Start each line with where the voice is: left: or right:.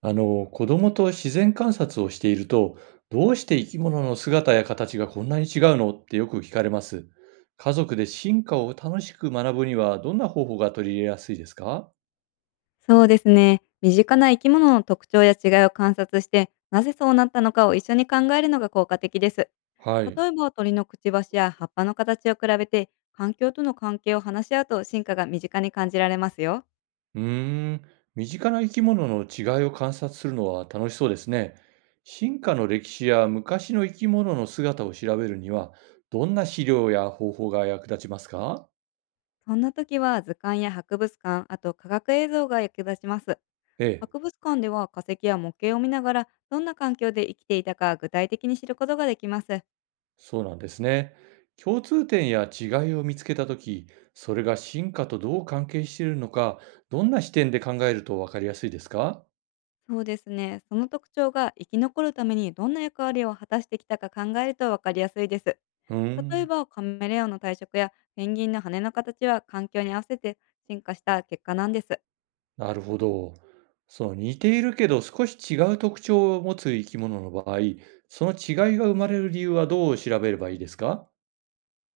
right: 子供と自然観察をしていると、どうして生き物の姿や形がこんなに違うのってよく聞かれます。家族で進化を楽しく学ぶにはどんな方法が取り入れやすいですか？
left: そうですね。身近な生き物の特徴や違いを観察して、なぜそうなったのかを一緒に考えるのが効果的です。
right: はい。
left: 例えば鳥のくちばしや葉っぱの形を比べて、環境との関係を話し合うと進化が身近に感じられますよ。
right: うーん。身近な生き物の違いを観察するのは楽しそうですね。進化の歴史や昔の生き物の姿を調べるには、どんな資料や方法が役立ちますか？
left: そんな時は図鑑や博物館、あと科学映像が役立ちます。
right: ええ。
left: 博物館では化石や模型を見ながら、どんな環境で生きていたか具体的に知ることができます。
right: そうなんですね。共通点や違いを見つけたとき、それが進化とどう関係しているのか、どんな視点で考えるとわかりやすいですか？
left: そうですね。その特徴が生き残るためにどんな役割を果たしてきたか考えるとわかりやすいです。
right: うー
left: 例え
right: ん、
left: ばカメレオンの体色やペンギンの羽の形は環境に合わせて進化した結果なんです。
right: なるほど。その似ているけど少し違う特徴を持つ生き物の場合、その違いが生まれる理由はどう調べればいいですか？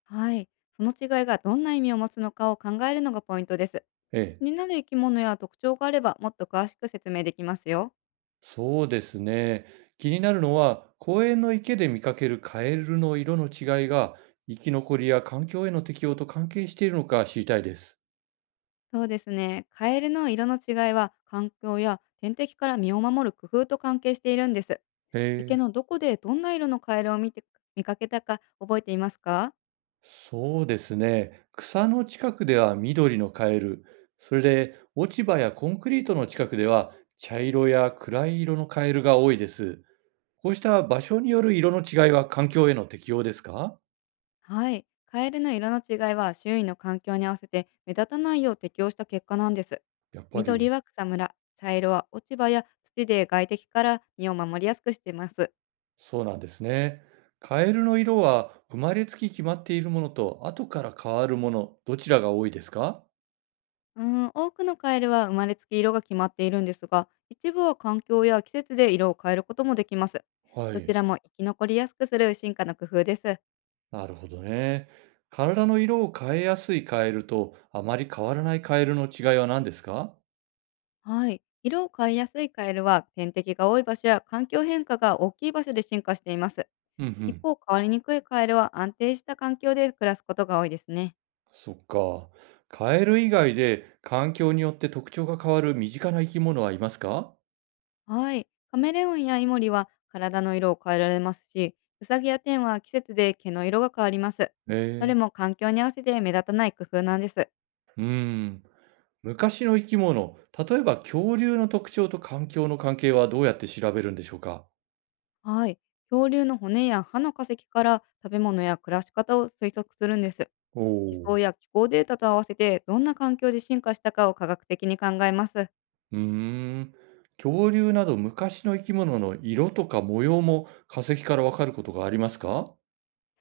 left: はい。その違いがどんな意味を持つのかを考えるのがポイントです。
right: え
left: 気
right: え、
left: になる生き物や特徴があればもっと詳しく説明できますよ。
right: そうですね。気になるのは、公園の池で見かけるカエルの色の違いが、生き残りや環境への適応と関係しているのか知りたいです。
left: そうですね。カエルの色の違いは環境や天敵から身を守る工夫と関係しているんです。
right: へ
left: 池
right: え。
left: のどこでどんな色のカエルを見かけたか覚えていますか？
right: そうですね。草の近くでは緑のカエル、それで落ち葉やコンクリートの近くでは茶色や暗い色のカエルが多いです。こうした場所による色の違いは環境への適応ですか？
left: はい。カエルの色の違いは周囲の環境に合わせて目立たないよう適応した結果なんです。
right: やっぱ
left: 緑
right: り。
left: は草むら、茶色は落ち葉や土で外敵から身を守りやすくしています。
right: そうなんですね。カエルの色は生まれつき決まっているものと後から変わるもの、どちらが多いですか？
left: うん、多くのカエルは生まれつき色が決まっているんですが、一部は環境や季節で色を変えることもできます。
right: は
left: どち
right: い。
left: らも生き残りやすくする進化の工夫です。
right: なるほどね。体の色を変えやすいカエルとあまり変わらないカエルの違いは何ですか？
left: はい。色を変えやすいカエルは天敵が多い場所や環境変化が大きい場所で進化しています。
right: うんう
left: 一
right: ん。
left: 方、変わりにくいカエルは安定した環境で暮らすことが多いですね。
right: そっか。カエル以外で環境によって特徴が変わる身近な生き物はいますか？
left: はい。カメレオンやイモリは体の色を変えられますし、ウサギやテンは季節で毛の色が変わります。
right: え
left: どれ
right: え。
left: も環境に合わせて目立たない工夫なんです。
right: うーん。昔の生き物、例えば恐竜の特徴と環境の関係はどうやって調べるんでしょうか？
left: はい。恐竜の骨や歯の化石から食べ物や暮らし方を推測するんです。
right: お
left: 地
right: おー。
left: 層や気候データと合わせてどんな環境で進化したかを科学的に考えます。
right: うーん。恐竜など昔の生き物の色とか模様も化石からわかることがありますか？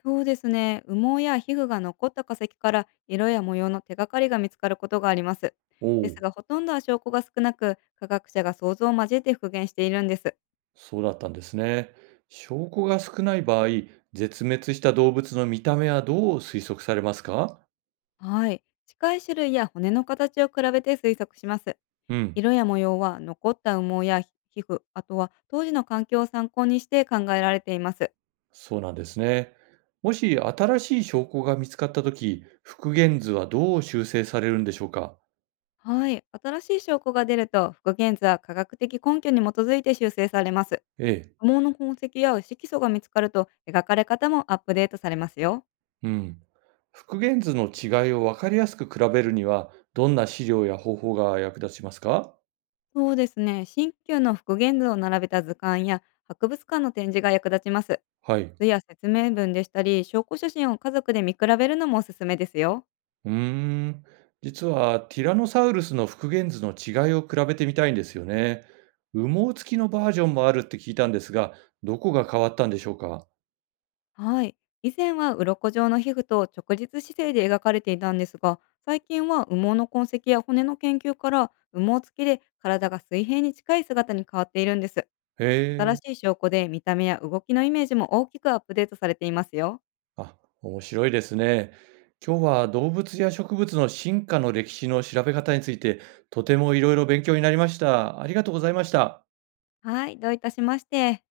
left: そうですね。羽毛や皮膚が残った化石から色や模様の手がかりが見つかることがあります。
right: お
left: です
right: おー。
left: が、ほとんどは証拠が少なく、科学者が想像を交えて復元しているんです。
right: そうだったんですね。証拠が少ない場合、絶滅した動物の見た目はどう推測されますか？
left: はい。近い種類や骨の形を比べて推測します。
right: うん。
left: 色や模様は残った羽毛や皮膚、あとは当時の環境を参考にして考えられています。
right: そうなんですね。もし新しい証拠が見つかったとき、復元図はどう修正されるんでしょうか？
left: はい。新しい証拠が出ると、復元図は科学的根拠に基づいて修正されます。
right: ええ、
left: 羽毛の痕跡や色素が見つかると描かれ方もアップデートされますよ。
right: うん。復元図の違いを分かりやすく比べるには、どんな資料や方法が役立ちますか？
left: そうですね。新旧の復元図を並べた図鑑や博物館の展示が役立ちます。
right: はい。
left: 図や説明文でしたり、証拠写真を家族で見比べるのもおすすめですよ。
right: うーん。実は、ティラノサウルスの復元図の違いを比べてみたいんですよね。羽毛付きのバージョンもあるって聞いたんですが、どこが変わったんでしょうか？
left: はい。以前は鱗状の皮膚と直立姿勢で描かれていたんですが、最近は羽毛の痕跡や骨の研究から羽毛付きで体が水平に近い姿に変わっているんです。新
right: へえ。
left: しい証拠で見た目や動きのイメージも大きくアップデートされていますよ。
right: あ、面白いですね。今日は動物や植物の進化の歴史の調べ方について、とてもいろいろ勉強になりました。ありがとうございました。
left: はい、どういたしまして。